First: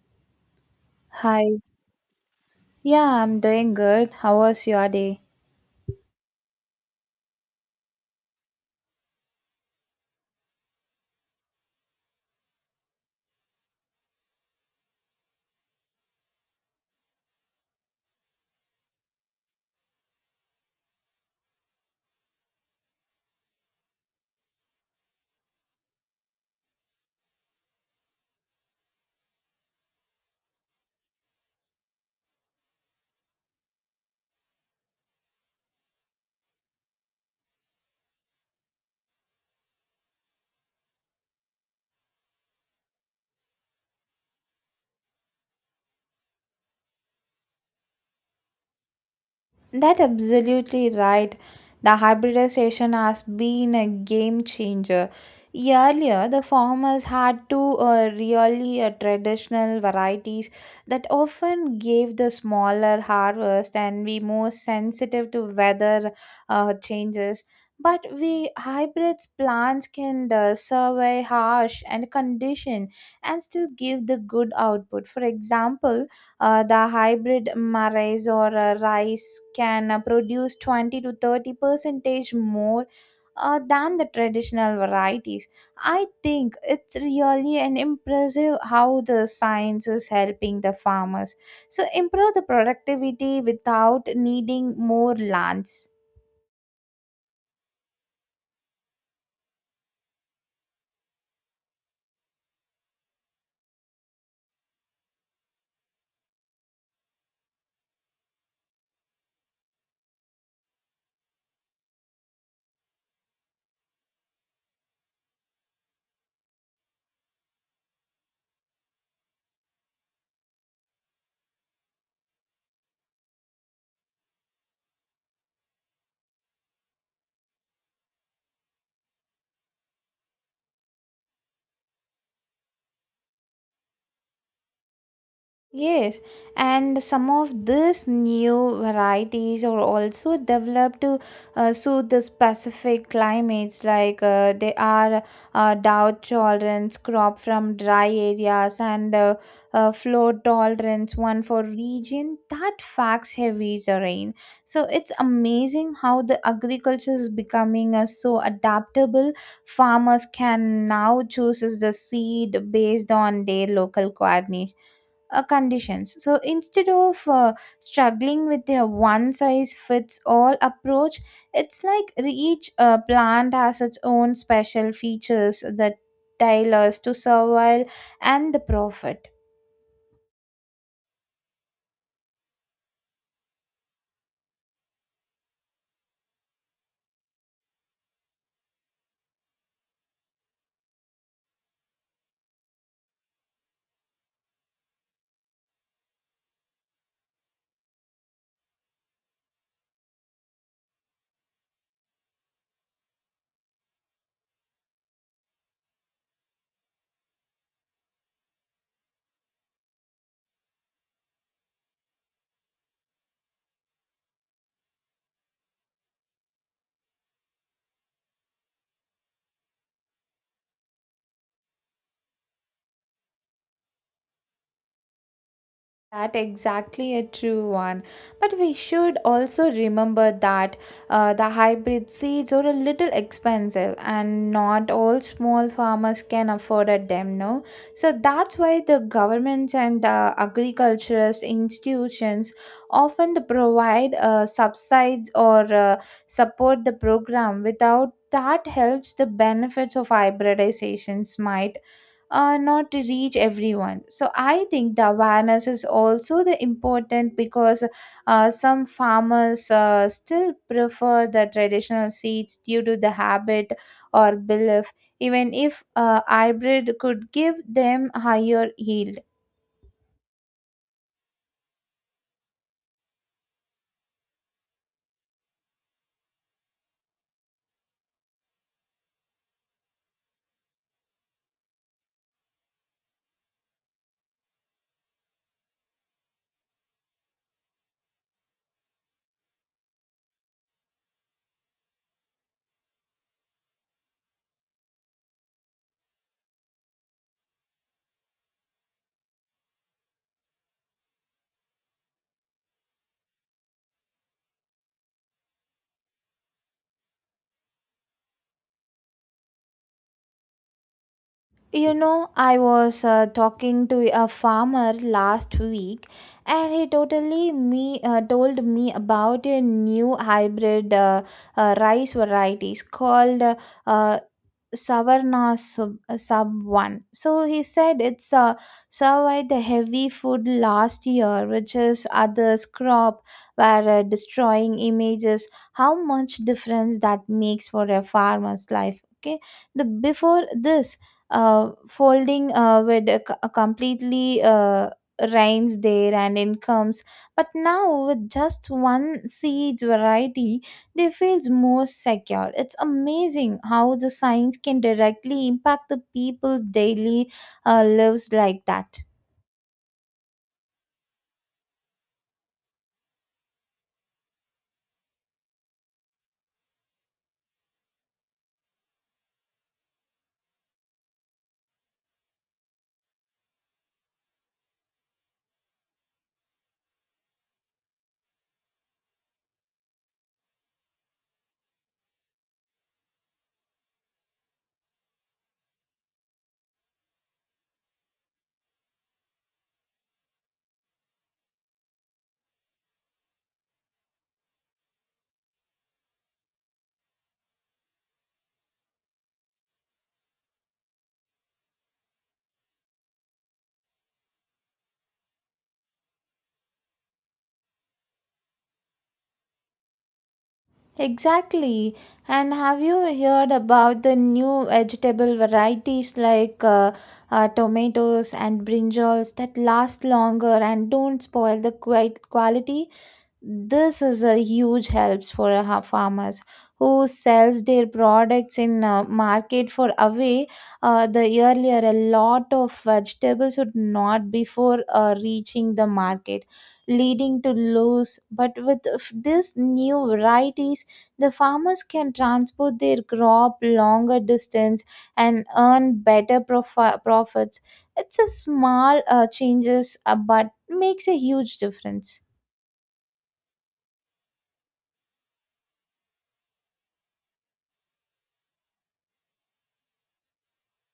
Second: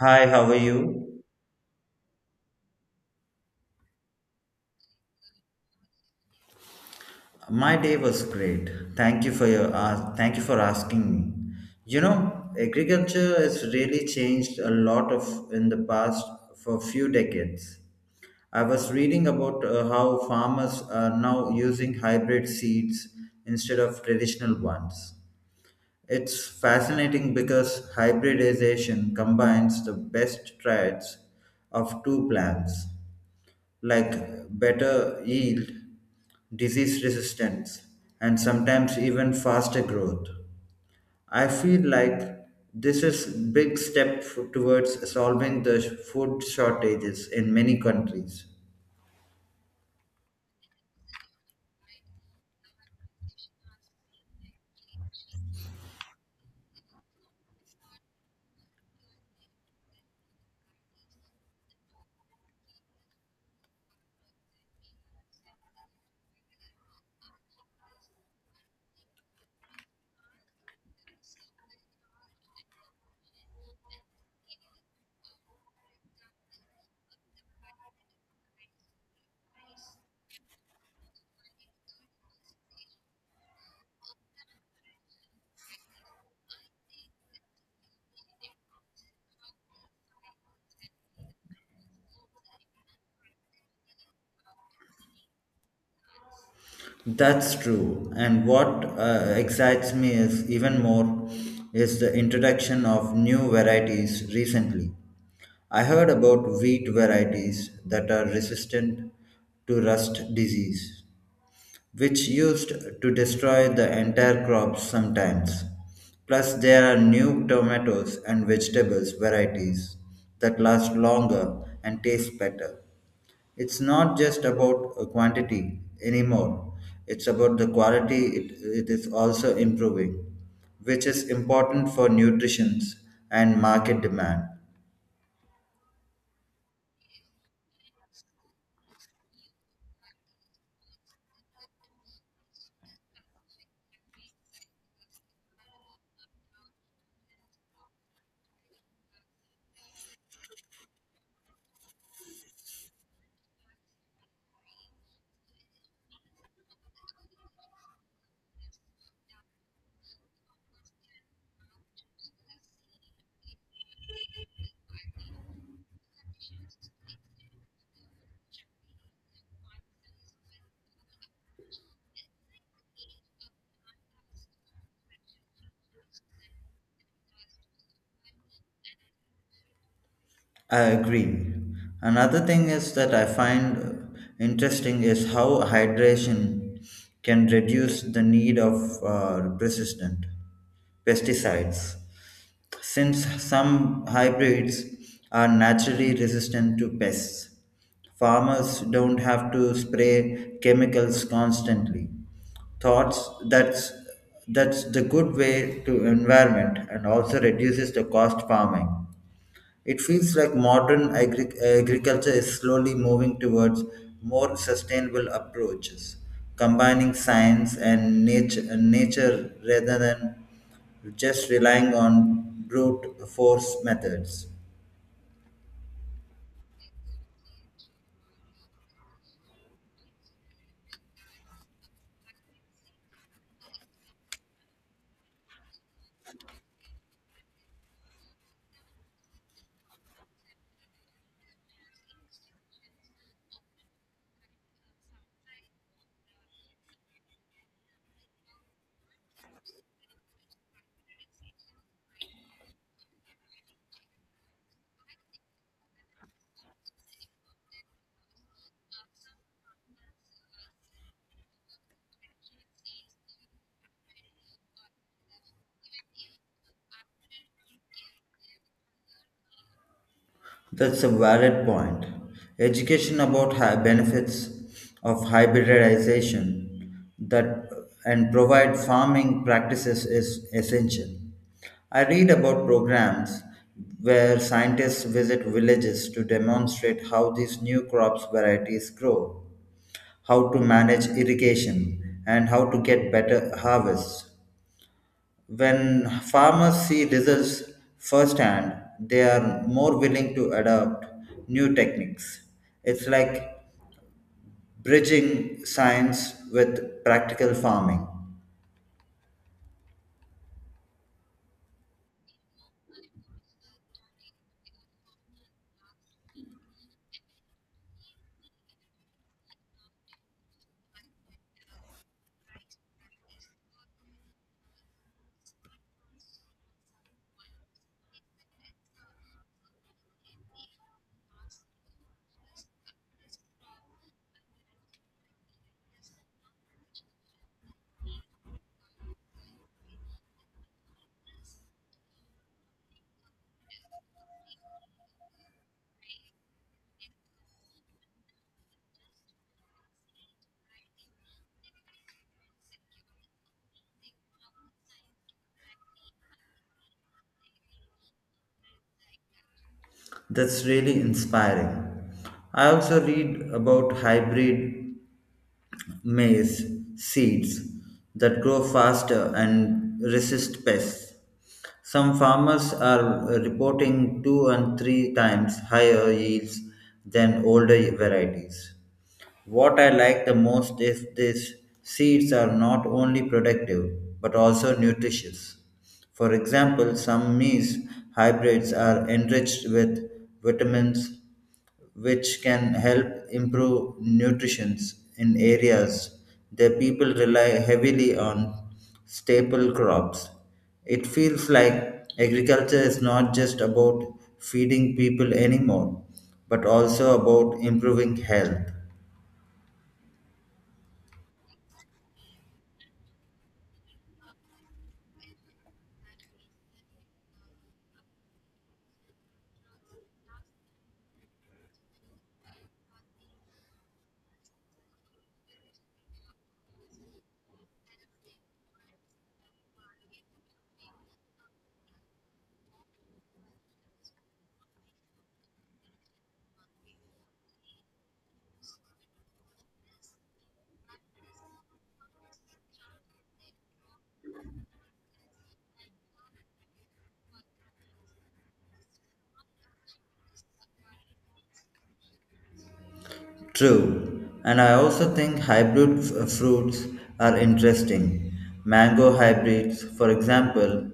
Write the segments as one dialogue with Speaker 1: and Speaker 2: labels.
Speaker 1: Hi, how are you?
Speaker 2: Hi. Yeah, I'm doing good. How was your day?
Speaker 1: My day was great. Thank you for your thank you for asking me. You know, agriculture has really changed a lot of in the past for few decades. I was reading about how farmers are now using hybrid seeds instead of traditional ones. It's fascinating because hybridization combines the best traits of two plants like better yield, disease resistance, and sometimes even faster growth. I feel like this is big step towards solving the food shortages in many countries.
Speaker 2: That absolutely right. The hybridization has been a game changer. Earlier, the farmers had to really traditional varieties that often gave the smaller harvest and be more sensitive to weather changes. But we hybrids plants can survive harsh and condition and still give the good output. For example, The hybrid maize or rice can produce 20 to 30 percentage more than the traditional varieties. I think it's really an impressive how the science is helping the farmers. So improve the productivity without needing more lands.
Speaker 1: That's true. And what excites me is even more is the introduction of new varieties recently. I heard about wheat varieties that are resistant to rust disease which used to destroy the entire crops sometimes. Plus, there are new tomatoes and vegetables varieties that last longer and taste better. It's not just about quantity anymore, it's about the quality it is also improving, which is important for nutrition and market demand.
Speaker 2: Yes, and some of these new varieties are also developed to suit the specific climates, like they are drought tolerance crop from dry areas and flood tolerance one for region that facts heavy terrain. So it's amazing how the agriculture is becoming so adaptable. Farmers can now choose the seed based on their local coordination conditions. So instead of struggling with their one size fits all approach, it's like each plant has its own special features that tailors to survival and the profit.
Speaker 1: I agree. Another thing is that I find interesting is how hydration can reduce the need of persistent pesticides. Since some hybrids are naturally resistant to pests, farmers don't have to spray chemicals constantly. Thoughts that's the good way to environment and also reduces the cost farming. It feels like modern agriculture is slowly moving towards more sustainable approaches, combining science and nature rather than just relying on brute force methods.
Speaker 2: That exactly a true one. But we should also remember that the hybrid seeds are a little expensive and not all small farmers can afford at them, no? So that's why the governments and the agriculturist institutions often provide subsides or support the program without that helps the benefits of hybridizations might not to reach everyone. So I think the awareness is also the important because some farmers still prefer the traditional seeds due to the habit or belief, even if hybrid could give them higher yield.
Speaker 1: That's a valid point. Education about benefits of hybridization that and provide farming practices is essential. I read about programs where scientists visit villages to demonstrate how these new crops varieties grow, how to manage irrigation, and how to get better harvests. When farmers see results firsthand, they are more willing to adopt new techniques. It's like bridging science with practical farming.
Speaker 2: You know, I was talking to a farmer last week, and he totally me told me about a new hybrid rice varieties called uh, savarna sub 1. So he said it's survived the heavy food last year, which is others crop were destroying images, how much difference that makes for a farmer's life. Okay, the before this folding with a completely rains there and incomes, but now with just one seeds variety they feels more secure. It's amazing how the science can directly impact the people's daily lives like that.
Speaker 1: That's really inspiring. I also read about hybrid maize seeds that grow faster and resist pests. Some farmers are reporting two and three times higher yields than older varieties. What I like the most is these seeds are not only productive but also nutritious. For example, some maize hybrids are enriched with vitamins which can help improve nutrition in areas the people rely heavily on staple crops. It feels like agriculture is not just about feeding people anymore, but also about improving health.
Speaker 2: Exactly. And have you heard about the new vegetable varieties like tomatoes and brinjals that last longer and don't spoil the quite quality? This is a huge helps for a farmers who sells their products in market for away. The earlier a lot of vegetables would not before reaching the market, leading to loss, but with this new varieties the farmers can transport their crop longer distance and earn better profits. It's a small changes but makes a huge difference.
Speaker 1: True, and I also think hybrid fruits are interesting. Mango hybrids, for example,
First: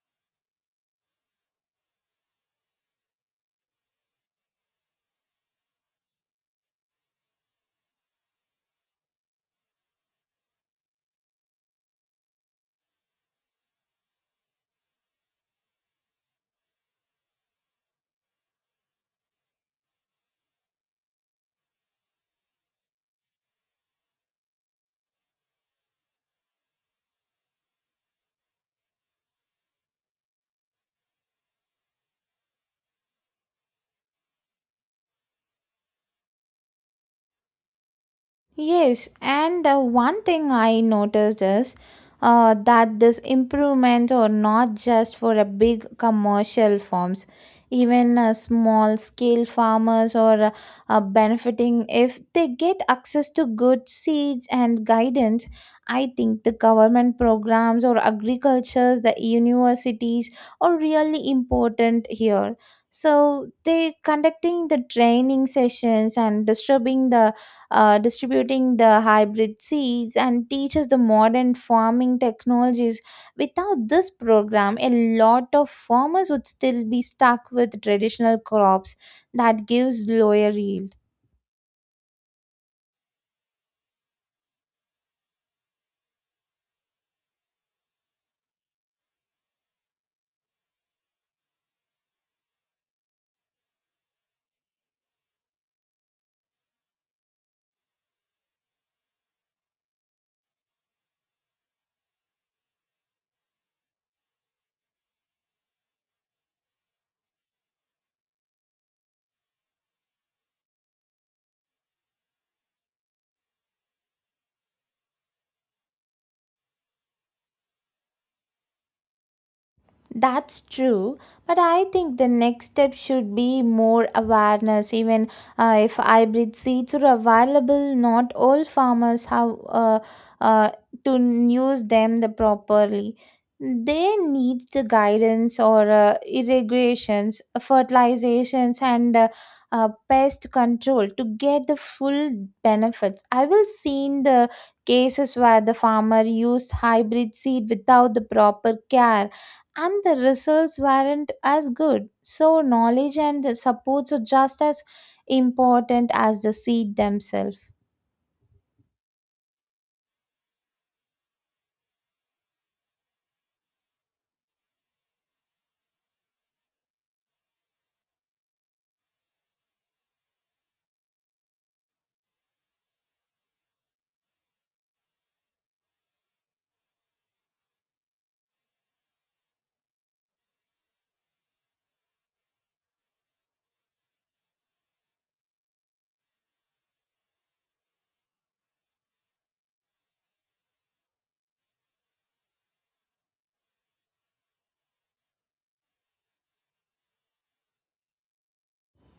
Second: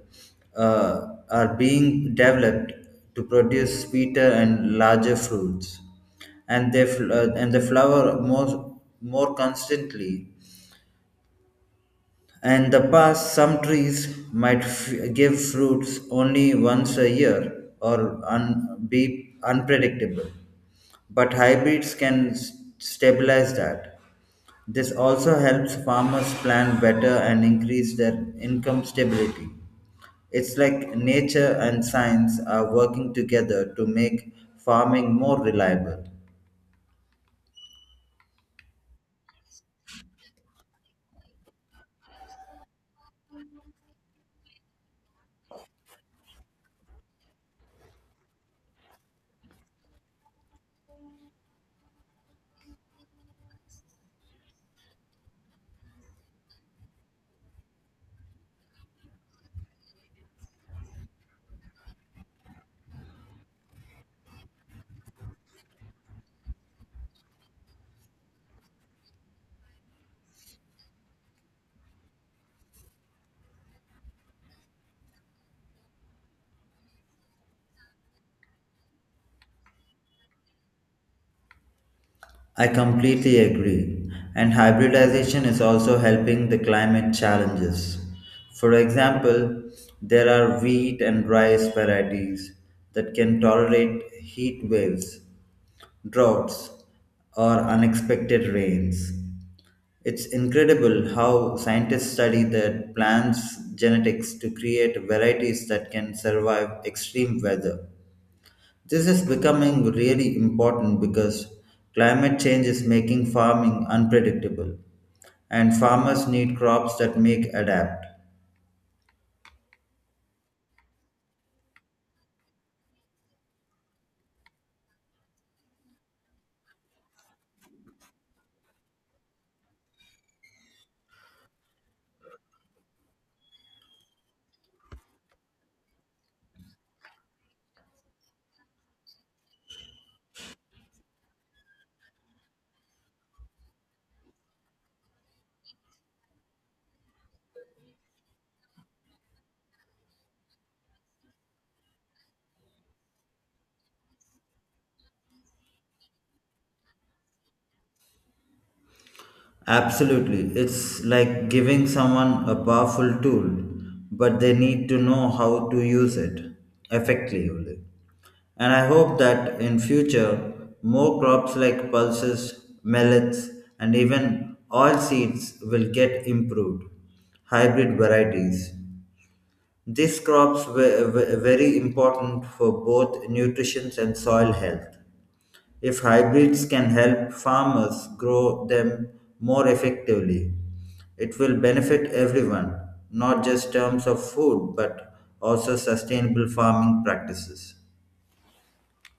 Speaker 1: are being developed to produce sweeter and larger fruits, and they and they flower more constantly. In the past, some trees might give fruits only once a year or be unpredictable, but hybrids can stabilize that. This also helps farmers plan better and increase their income stability. It's like nature and science are working together to make farming more reliable.
Speaker 2: Yes, and one thing I noticed is that this improvement are not just for a big commercial farms. Even small scale farmers are benefiting if they get access to good seeds and guidance. I think the government programs or agricultures, the universities are really important here. So they conducting the training sessions and distributing the hybrid seeds, and teaches the modern farming technologies. Without this program, a lot of farmers would still be stuck with traditional crops that gives lower yield.
Speaker 1: I completely agree. And hybridization is also helping the climate challenges. For example, there are wheat and rice varieties that can tolerate heat waves, droughts, or unexpected rains. It's incredible how scientists study the plant's genetics to create varieties that can survive extreme weather. This is becoming really important because climate change is making farming unpredictable, and farmers need crops that make adapt.
Speaker 2: That's true, but I think the next step should be more awareness. Even if hybrid seeds are available, not all farmers have uh, to use them the properly. They need the guidance or irrigations, fertilizations, and pest control to get the full benefits. I will seen the cases where the farmer used hybrid seed without the proper care and the results weren't as good. So, knowledge and supports are just as important as the seed themselves.
Speaker 1: Absolutely, it's like giving someone a powerful tool, but they need to know how to use it effectively. And I hope that in future more crops like pulses, millets and even oil seeds will get improved hybrid varieties. These crops were very important for both nutrition and soil health. If hybrids can help farmers grow them more effectively, it will benefit everyone, not just terms of food, but also sustainable farming practices.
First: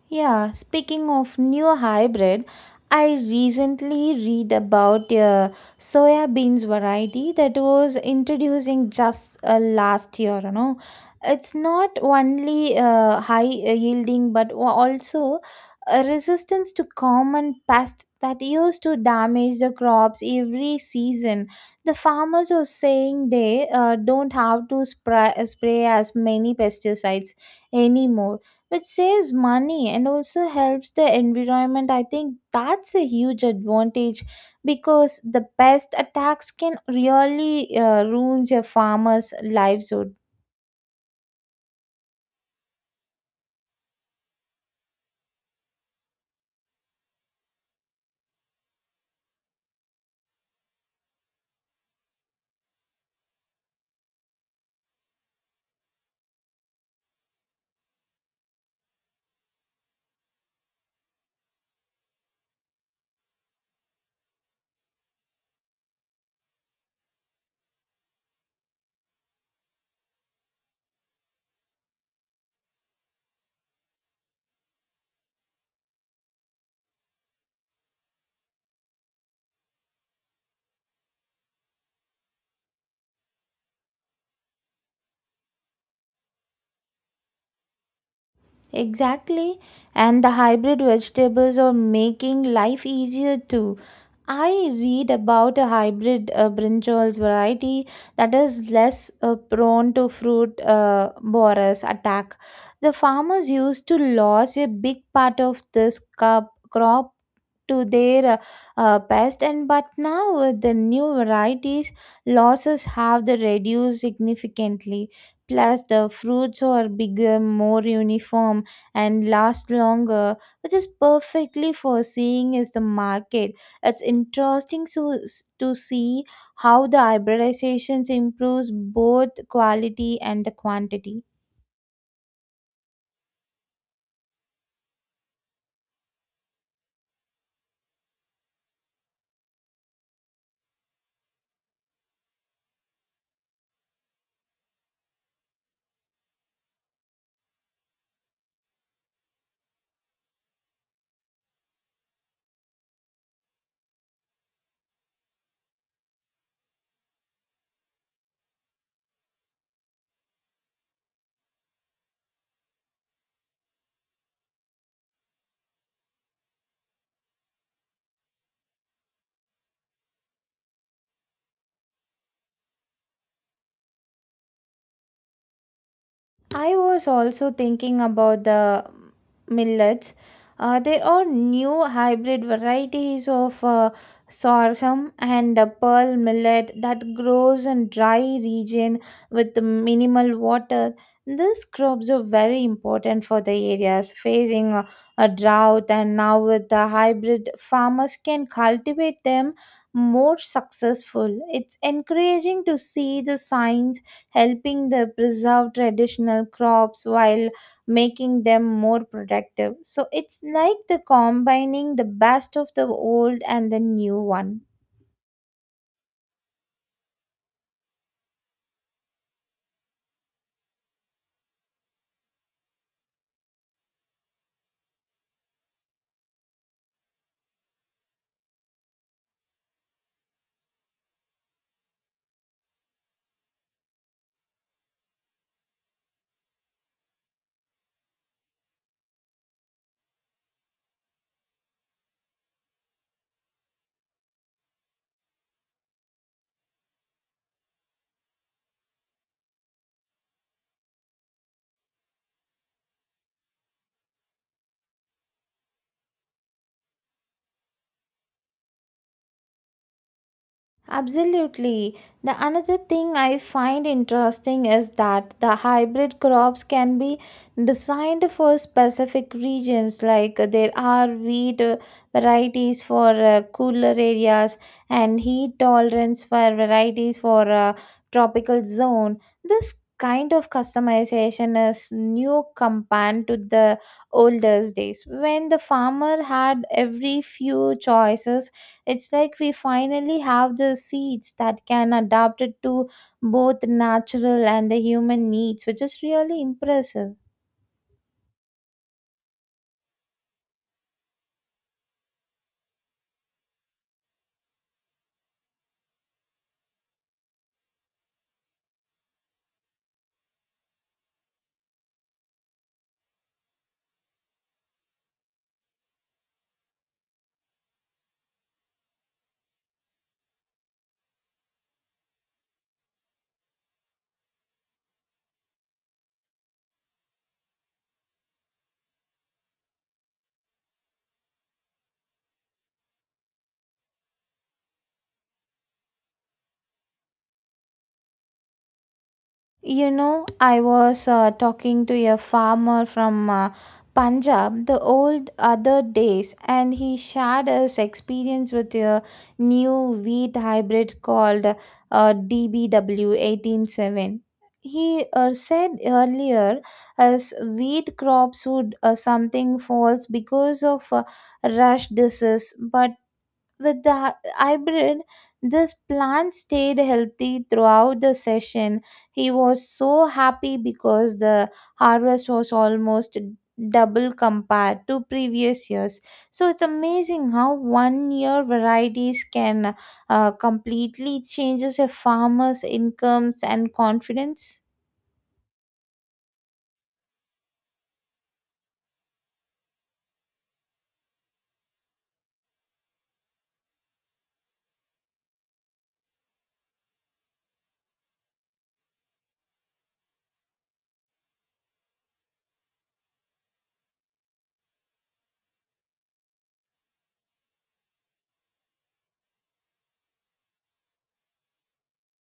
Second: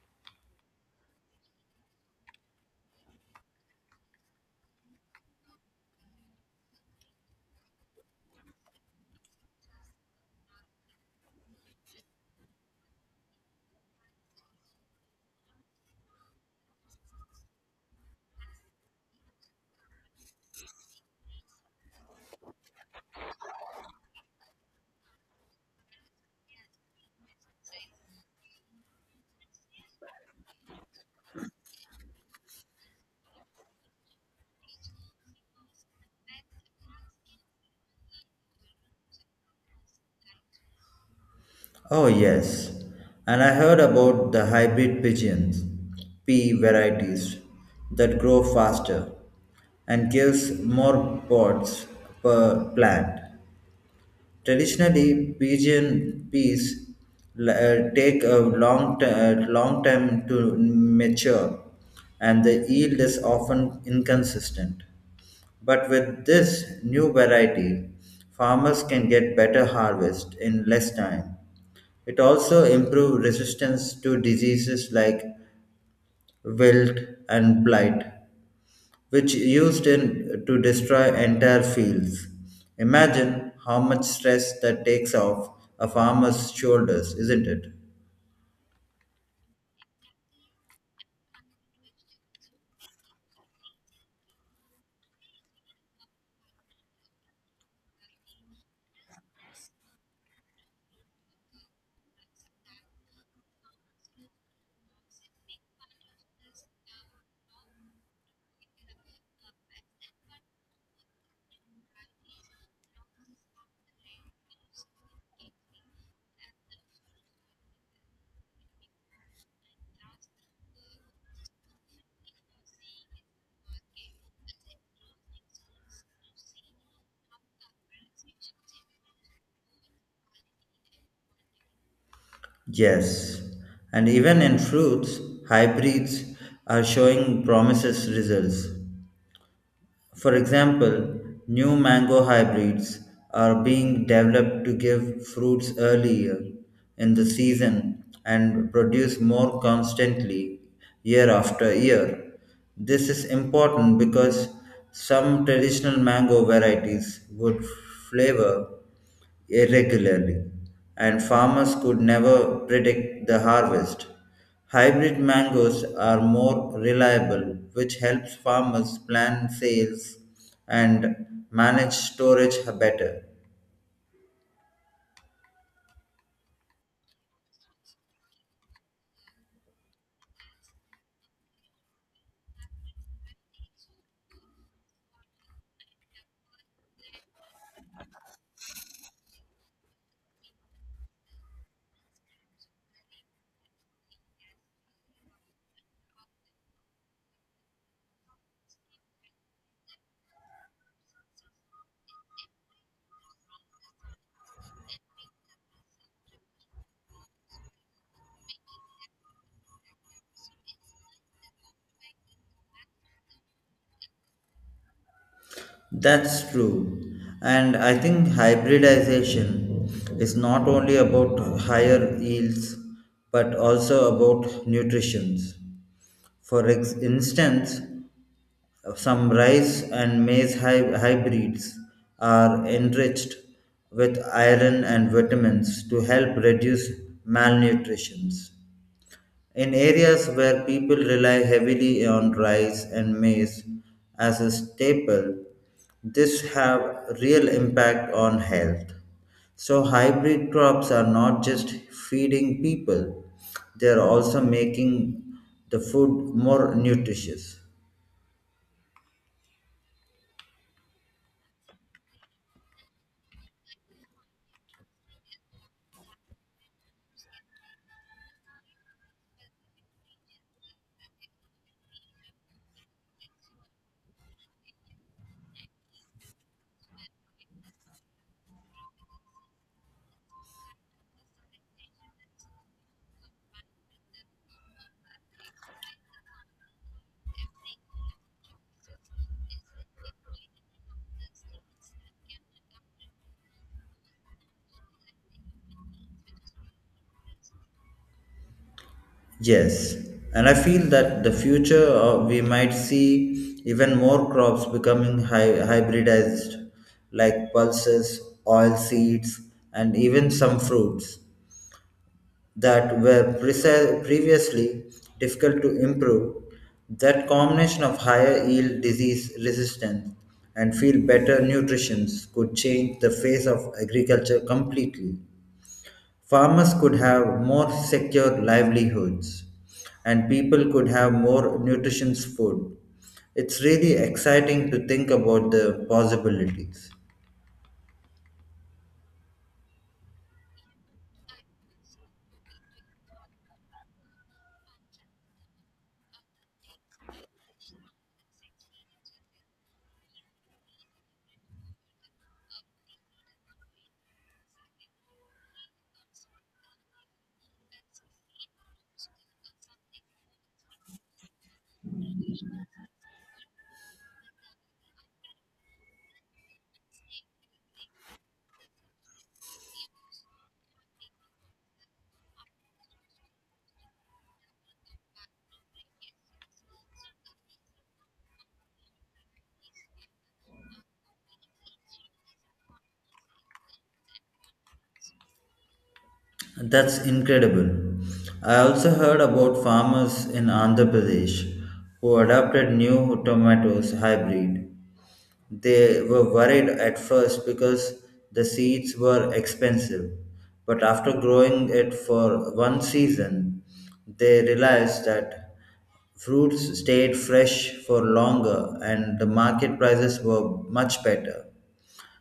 Speaker 2: Yeah, speaking of new hybrid, I recently read about a soya beans variety that was introducing just last year, you know. It's not only high yielding but also a resistance to common pests that used to damage the crops every season. The farmers are saying they don't have to spray as many pesticides anymore, which saves money and also helps the environment. I think that's a huge advantage because the pest attacks can really ruin a farmer's lives.
Speaker 1: Oh, yes. And I heard about the hybrid pigeons, P varieties, that grow faster and gives more pods per plant. Traditionally, pigeon peas take a long time to mature and the yield is often inconsistent. But with this new variety, farmers can get better harvest in less time it also improves resistance to diseases like wilt and blight, which used in to destroy entire fields. Imagine how much stress that takes off a farmer's shoulders, isn't it?
Speaker 2: Exactly. And the hybrid vegetables are making life easier too. I read about a hybrid brinjals variety that is less prone to fruit borers attack. The farmers used to lose a big part of this cup crop to their best, and but now with the new varieties losses have the reduced significantly. Plus the fruits are bigger, more uniform, and last longer, which is perfectly for seeing is the market. It's interesting so, to see how the hybridizations improves both quality and the quantity.
Speaker 1: Yes, and even in fruits, hybrids are showing promises results. For example, new mango hybrids are being developed to give fruits earlier in the season and produce more constantly year after year. This is important because some traditional mango varieties would flavor irregularly, and farmers could never predict the harvest. Hybrid mangoes are more reliable, which helps farmers plan sales and manage storage better.
Speaker 2: I was also thinking about the millets. There are new hybrid varieties of sorghum and pearl millet that grows in dry region with minimal water. These crops are very important for the areas facing a drought, and now with the hybrid, farmers can cultivate them more successful. It's encouraging to see the signs helping the preserve traditional crops while making them more productive. So it's like the combining the best of the old and the new one.
Speaker 1: That's true. And I think hybridization is not only about higher yields but also about nutrition. For instance, some rice and maize hybrids are enriched with iron and vitamins to help reduce malnutrition. In areas where people rely heavily on rice and maize as a staple, this have real impact on health. So hybrid crops are not just feeding people, they are also making the food more nutritious.
Speaker 2: Absolutely. The another thing I find interesting is that the hybrid crops can be designed for specific regions, like there are wheat varieties for cooler areas and heat tolerance for varieties for tropical zone. This kind of customization is new compared to the oldest days when the farmer had every few choices. It's like we finally have the seeds that can adapt it to both natural and the human needs, which is really impressive.
Speaker 1: Yes, and I feel that the future we might see even more crops becoming hybridized, like pulses, oil seeds, and even some fruits that were previously difficult to improve. That combination of higher yield, disease resistance, and feel better nutrition could change the face of agriculture completely. Farmers could have more secure livelihoods, and people could have more nutritious food. It's really exciting to think about the possibilities.
Speaker 2: You know, I was talking to a farmer from Punjab the old other days, and he shared his experience with a new wheat hybrid called DBW 187. He said earlier, as wheat crops would something falls because of rush disease, but with the hybrid, this plant stayed healthy throughout the session. He was so happy because the harvest was almost double compared to previous years. So it's amazing how one year varieties can completely changes a farmer's incomes and confidence.
Speaker 1: That's incredible. I also heard about farmers in Andhra Pradesh who adopted new tomatoes hybrid. They were worried at first because the seeds were expensive, but after growing it for one season, they realized that fruits stayed fresh for longer and the market prices were much better.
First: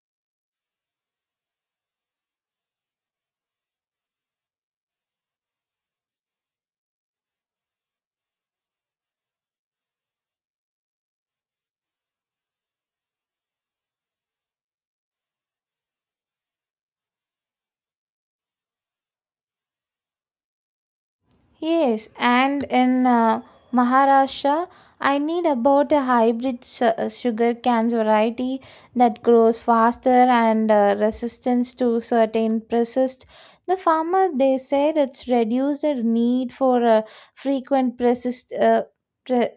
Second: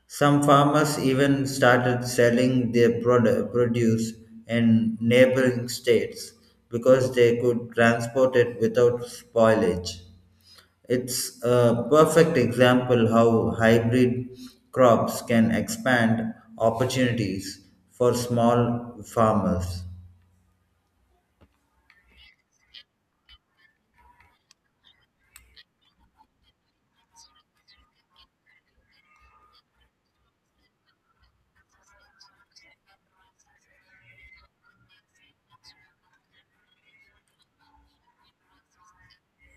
Speaker 1: Some farmers even started selling their produce in neighboring states because they could transport it without spoilage. It's a perfect example how hybrid crops can expand opportunities for small farmers.
Speaker 2: Yes, and in Maharashtra, I need about a hybrid sugar cane variety that grows faster and resistance to certain pests. The farmer they said it's reduced the need for frequent pre-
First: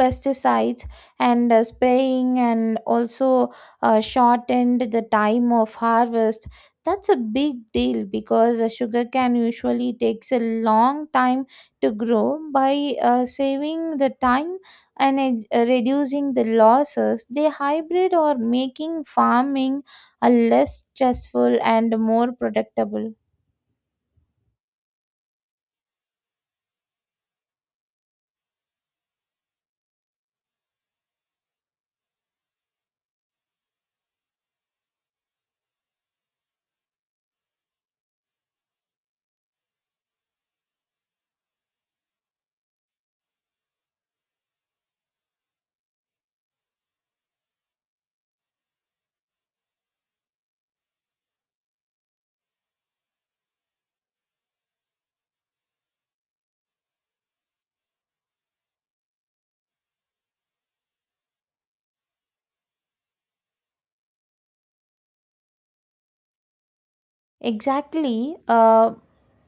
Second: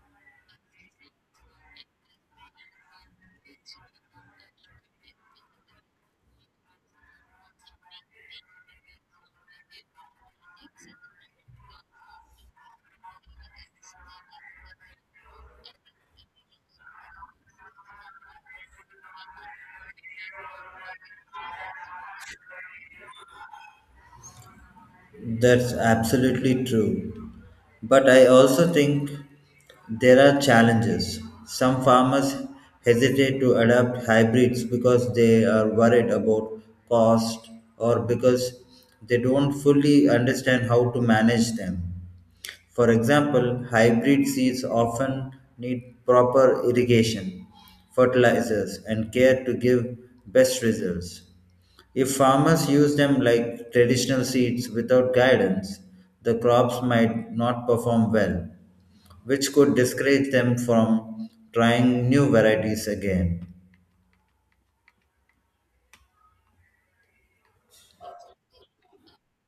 Speaker 2: pesticides and spraying, and also shortened the time of harvest. That's a big deal because sugarcane usually takes a long time to grow. By saving the time and reducing the losses, they hybrid or making farming a less stressful and more predictable.
Speaker 1: That's absolutely true. But I also think there are challenges. Some farmers hesitate to adopt hybrids because they are worried about cost or because they don't fully understand how to manage them. For example, hybrid seeds often need proper irrigation, fertilizers, and care to give best results. If farmers use them like traditional seeds without guidance, the crops might not perform well, which could discourage them from trying new varieties again.
Speaker 2: Exactly. Uh,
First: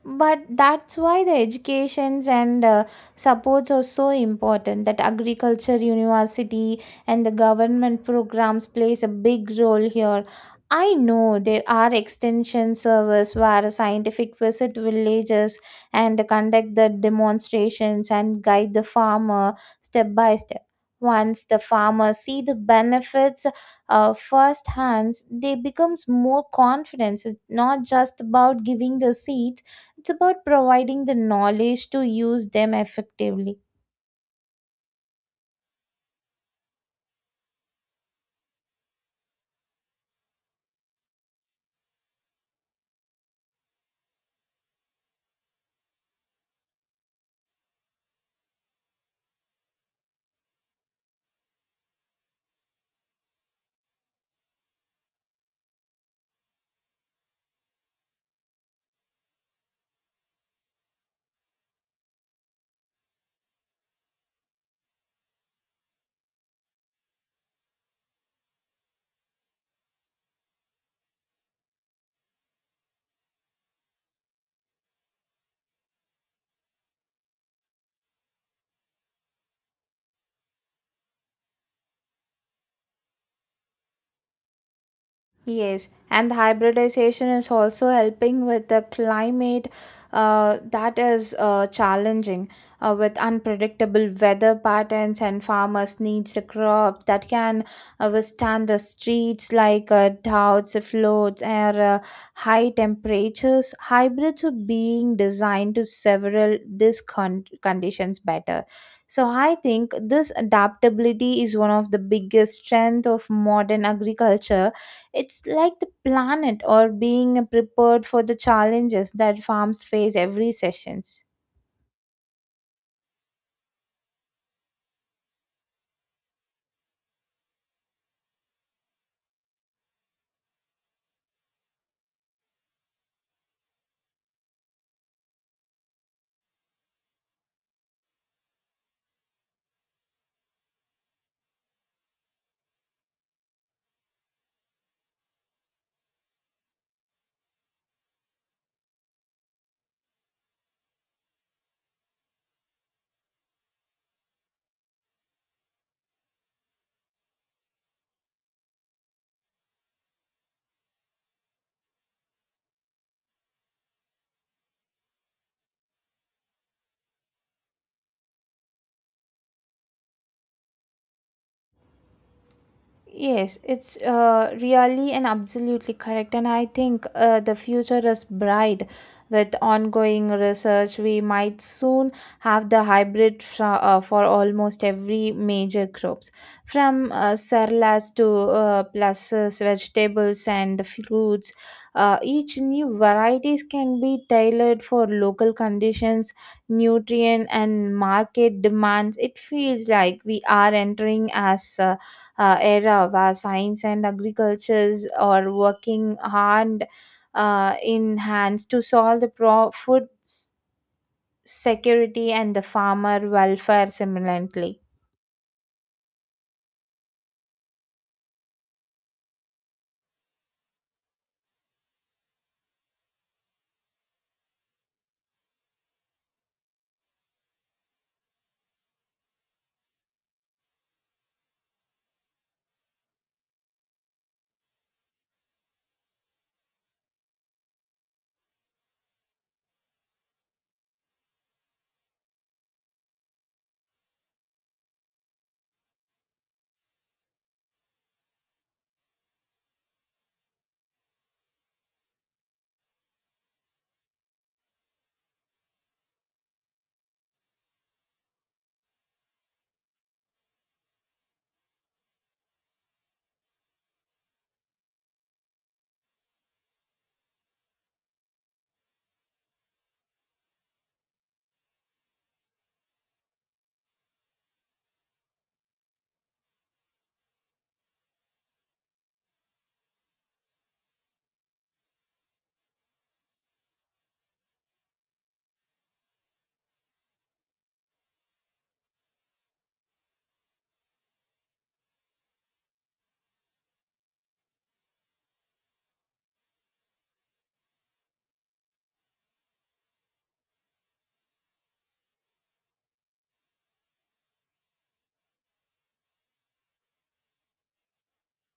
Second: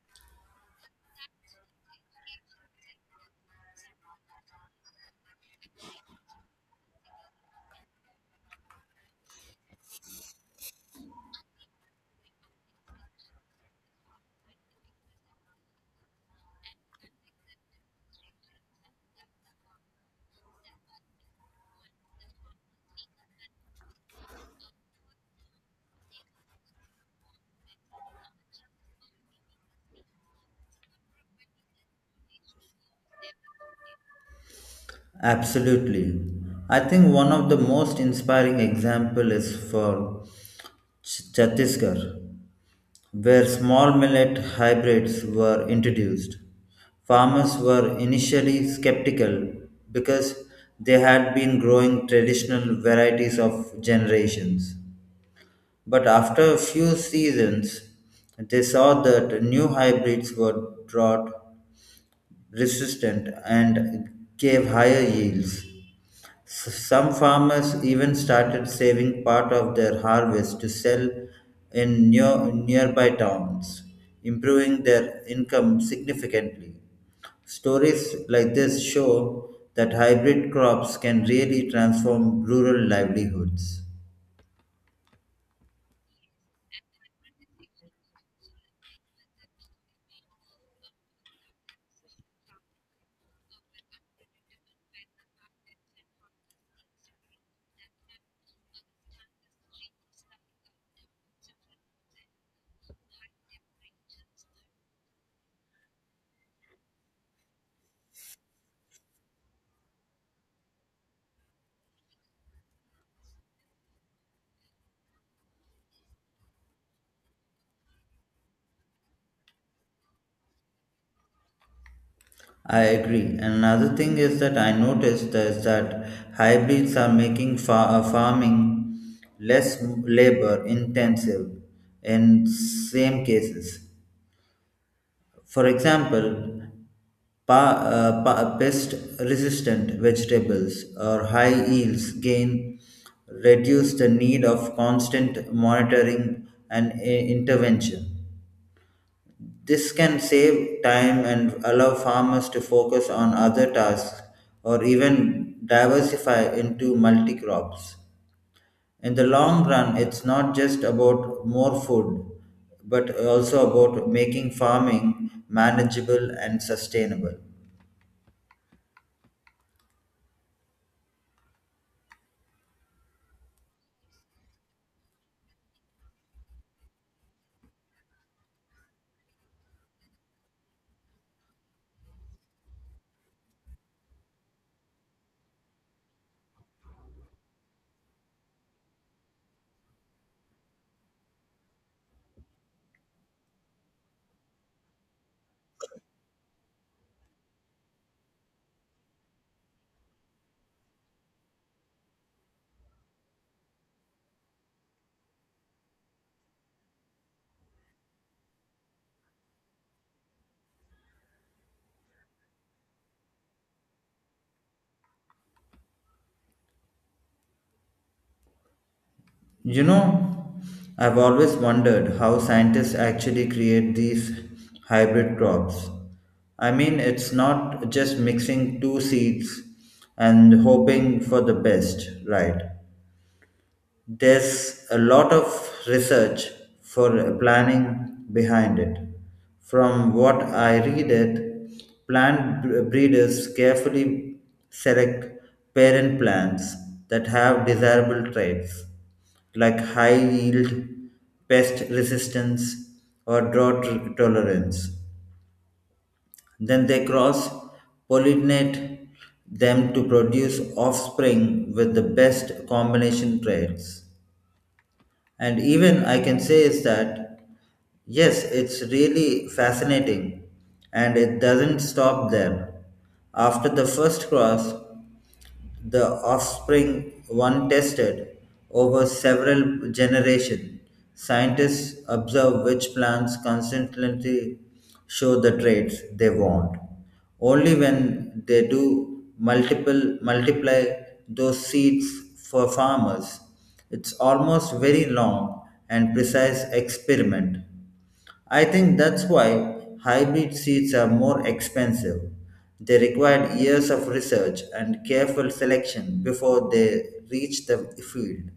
Speaker 2: but that's why the educations and supports are so important. That agriculture university and the government programs plays a big role here. I know there are extension service where scientific visit villages and conduct the demonstrations and guide the farmer step by step. Once the farmers see the benefits first hands, they becomes more confidence. It's not just about giving the seeds, it's about providing the knowledge to use them effectively.
Speaker 1: Absolutely. I think one of the most inspiring example is for Chhattisgarh, where small millet hybrids were introduced. Farmers were initially skeptical because they had been growing traditional varieties of generations. But after a few seasons, they saw that new hybrids were brought resistant and gave higher yields. Some farmers even started saving part of their harvest to sell in nearby towns, improving their income significantly. Stories like this show that hybrid crops can really transform rural livelihoods.
Speaker 2: Yes, and the hybridization is also helping with the climate that is challenging with unpredictable weather patterns, and farmers needs the crop that can withstand the streets like droughts, floods, or high temperatures. Hybrids are being designed to several these conditions better. So I think this adaptability is one of the biggest strength of modern agriculture. It's like the planet or being prepared for the challenges that farms face every sessions.
Speaker 1: I agree. And another thing is that I noticed is that hybrids are making farming less labor intensive in same cases. For example, pest resistant vegetables or high yields gain reduce the need of constant monitoring and intervention this can save time and allow farmers to focus on other tasks or even diversify into multi crops. In the long run, it's not just about more food, but also about making farming manageable and sustainable.
Speaker 2: Yes, it's really and absolutely correct. And I think the future is bright with ongoing research. We might soon have the hybrid for almost every major crops, from cereals to pulses, vegetables, and fruits. Each new varieties can be tailored for local conditions, nutrient, and market demands. It feels like we are entering as era where science and agricultures are working hard in hands to solve the food security and the farmer welfare simultaneously.
Speaker 1: You know, I've always wondered how scientists actually create these hybrid crops. I mean, it's not just mixing two seeds and hoping for the best, right? There's a lot of research for planning behind it. From what I read it, plant breeders carefully select parent plants that have desirable traits like high yield, pest resistance, or drought tolerance. Then they cross pollinate them to produce offspring with the best combination traits. And even I can say is that, yes, it's really fascinating. And it doesn't stop there. After the first cross, the offspring one tested over several generations. Scientists observe which plants consistently show the traits they want. Only when they do multiple multiply those seeds for farmers. It's almost very long and precise experiment. I think that's why hybrid seeds are more expensive. They require years of research and careful selection before they reach the field.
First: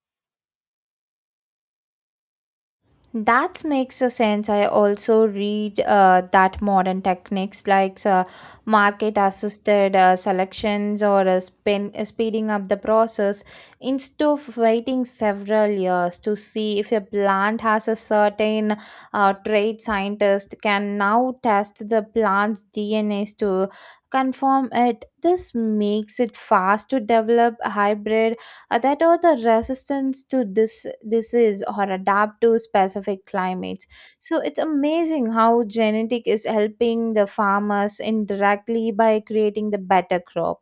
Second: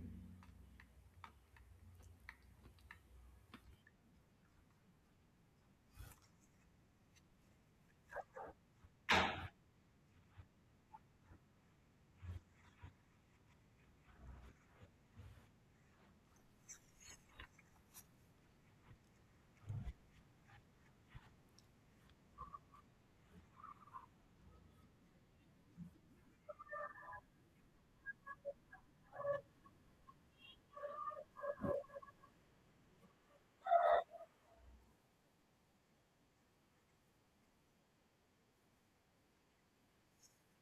Speaker 2: That makes a sense. I also read that modern techniques like market assisted selections or speeding up the process. Instead of waiting several years to see if a plant has a certain trait, scientist can now test the plant's DNAs to confirm it. This makes it fast to develop hybrid that are the resistance to this disease or adapt to specific climates. So it's amazing how genetic is helping the farmers indirectly by creating the better crop.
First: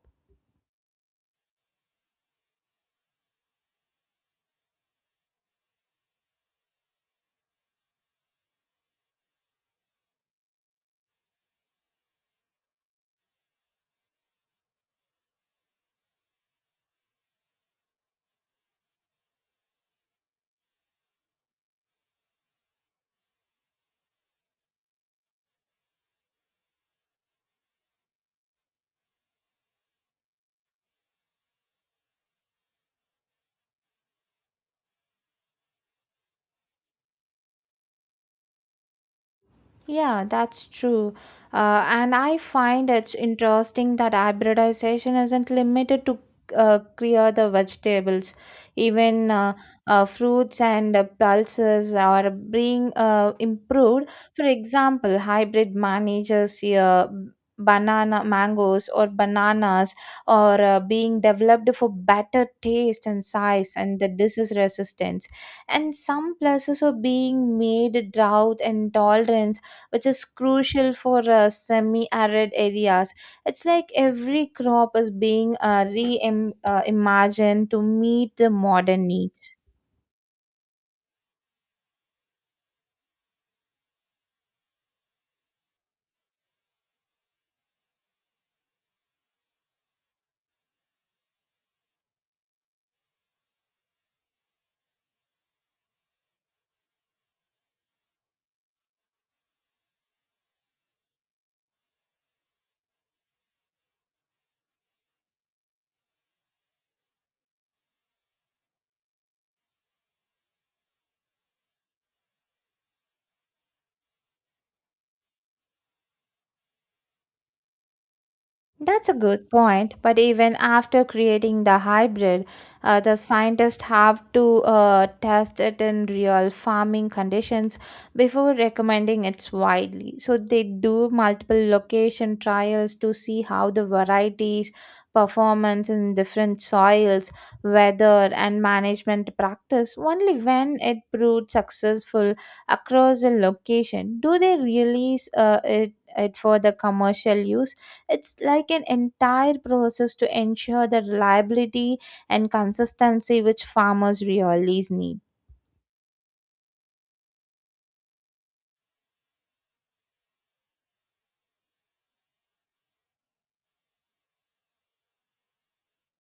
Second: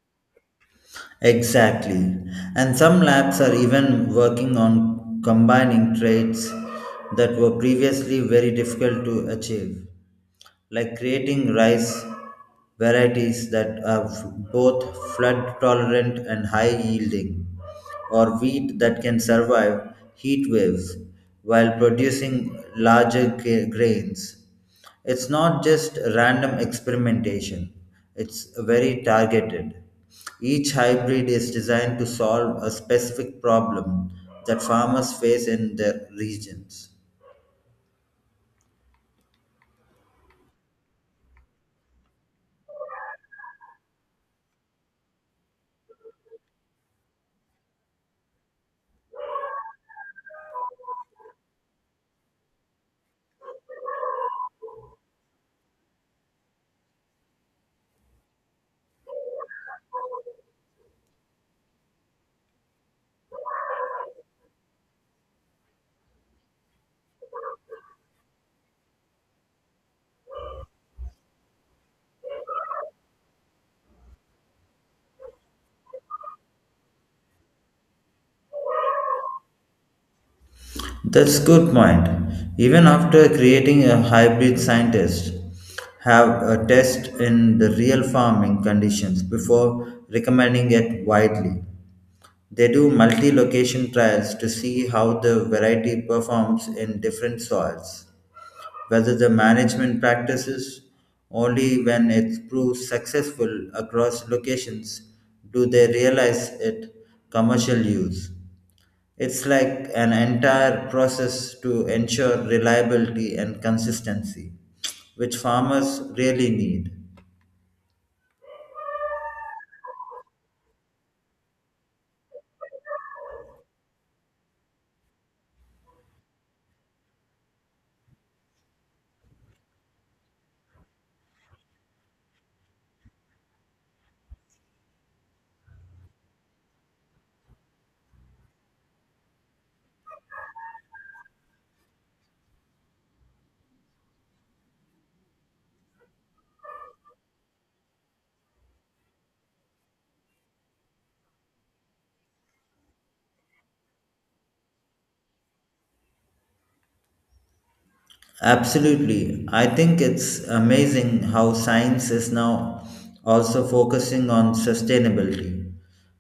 Speaker 1: Exactly. And some labs are even working on combining traits that were previously very difficult to achieve, like creating rice varieties that are both flood tolerant and high yielding, or wheat that can survive heat waves while producing larger grains it's not just random experimentation it's very targeted each hybrid is designed to solve a specific problem that farmers face in their regions
Speaker 2: Yeah, that's true. And I find it's interesting that hybridization isn't limited to clear the vegetables. Even fruits and pulses are being improved. For example, hybrid manages banana mangoes or bananas are being developed for better taste and size and the disease resistance. And some places are being made drought and tolerance, which is crucial for semi arid areas. It's like every crop is being imagined to meet the modern needs.
Speaker 1: that's good point even after creating a hybrid scientists have a test in the real farming conditions before recommending it widely they do multi location trials to see how the variety performs in different soils whether the management practices only when it proves successful across locations do they realize it commercial use it's like an entire process to ensure reliability and consistency which farmers really need.
Speaker 2: That's a good point, but even after creating the hybrid, the scientists have to test it in real farming conditions before recommending it widely. So they do multiple location trials to see how the varieties performance in different soils, weather, and management practice. Only when it proved successful across a location do they release it for the commercial use. It's like an entire process to ensure the reliability and consistency which farmers really need.
Speaker 1: Absolutely. I think it's amazing how science is now also focusing on sustainability.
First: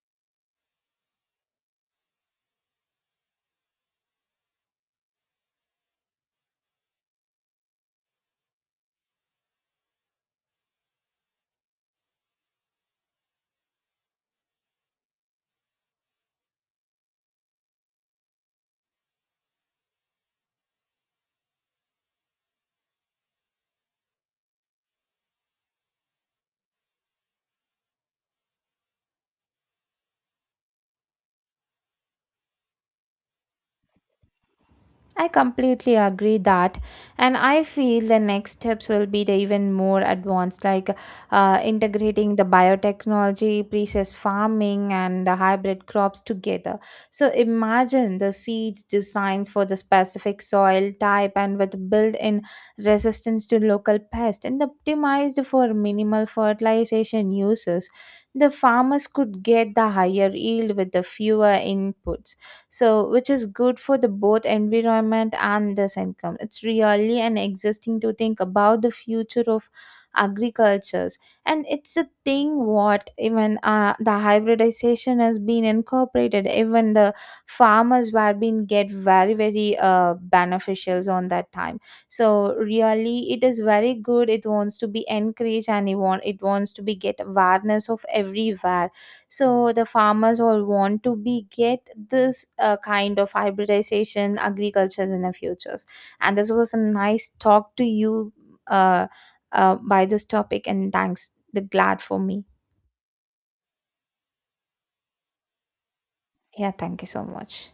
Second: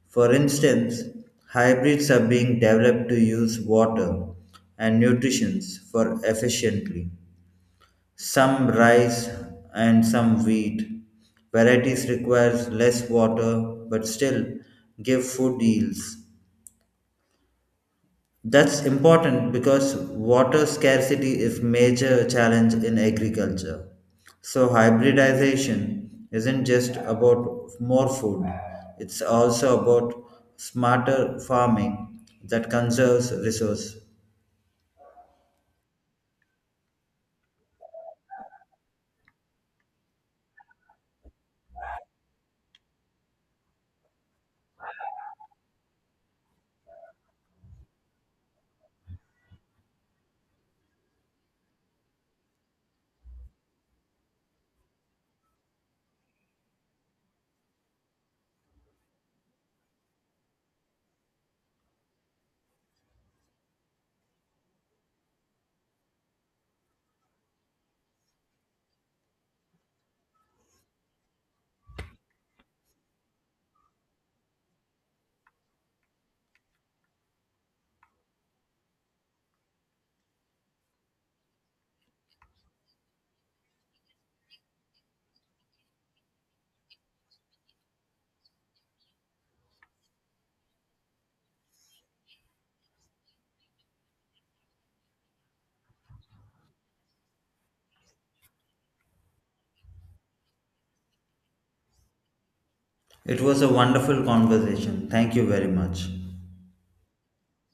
Speaker 1: For instance, hybrids are being developed to use water and nutrition for efficiently. Some rice and some wheat varieties requires less water but still give food yields. That's important because water scarcity is major challenge in agriculture. So hybridization isn't just about more food. It's also about smarter farming that conserves resource.
Speaker 2: I completely agree that, and I feel the next steps will be the even more advanced, like integrating the biotechnology, precess farming, and the hybrid crops together. So imagine the seeds designed for the specific soil type and with built-in resistance to local pests and optimized for minimal fertilization uses. The farmers could get the higher yield with the fewer inputs, so which is good for the both environment and this income. It's really an existing to think about the future of agricultures. And it's a thing what even the hybridization has been incorporated, even the farmers were being get very very beneficials on that time. So really it is very good, it wants to be encouraged, and it wants to be get awareness of everywhere. So the farmers all want to be get this kind of hybridization agriculture in the futures. And this was a nice talk to you uh, by this topic, and thanks the glad for me.
Speaker 1: It was a wonderful conversation. Thank you very much.
Speaker 2: Yeah, thank you so much.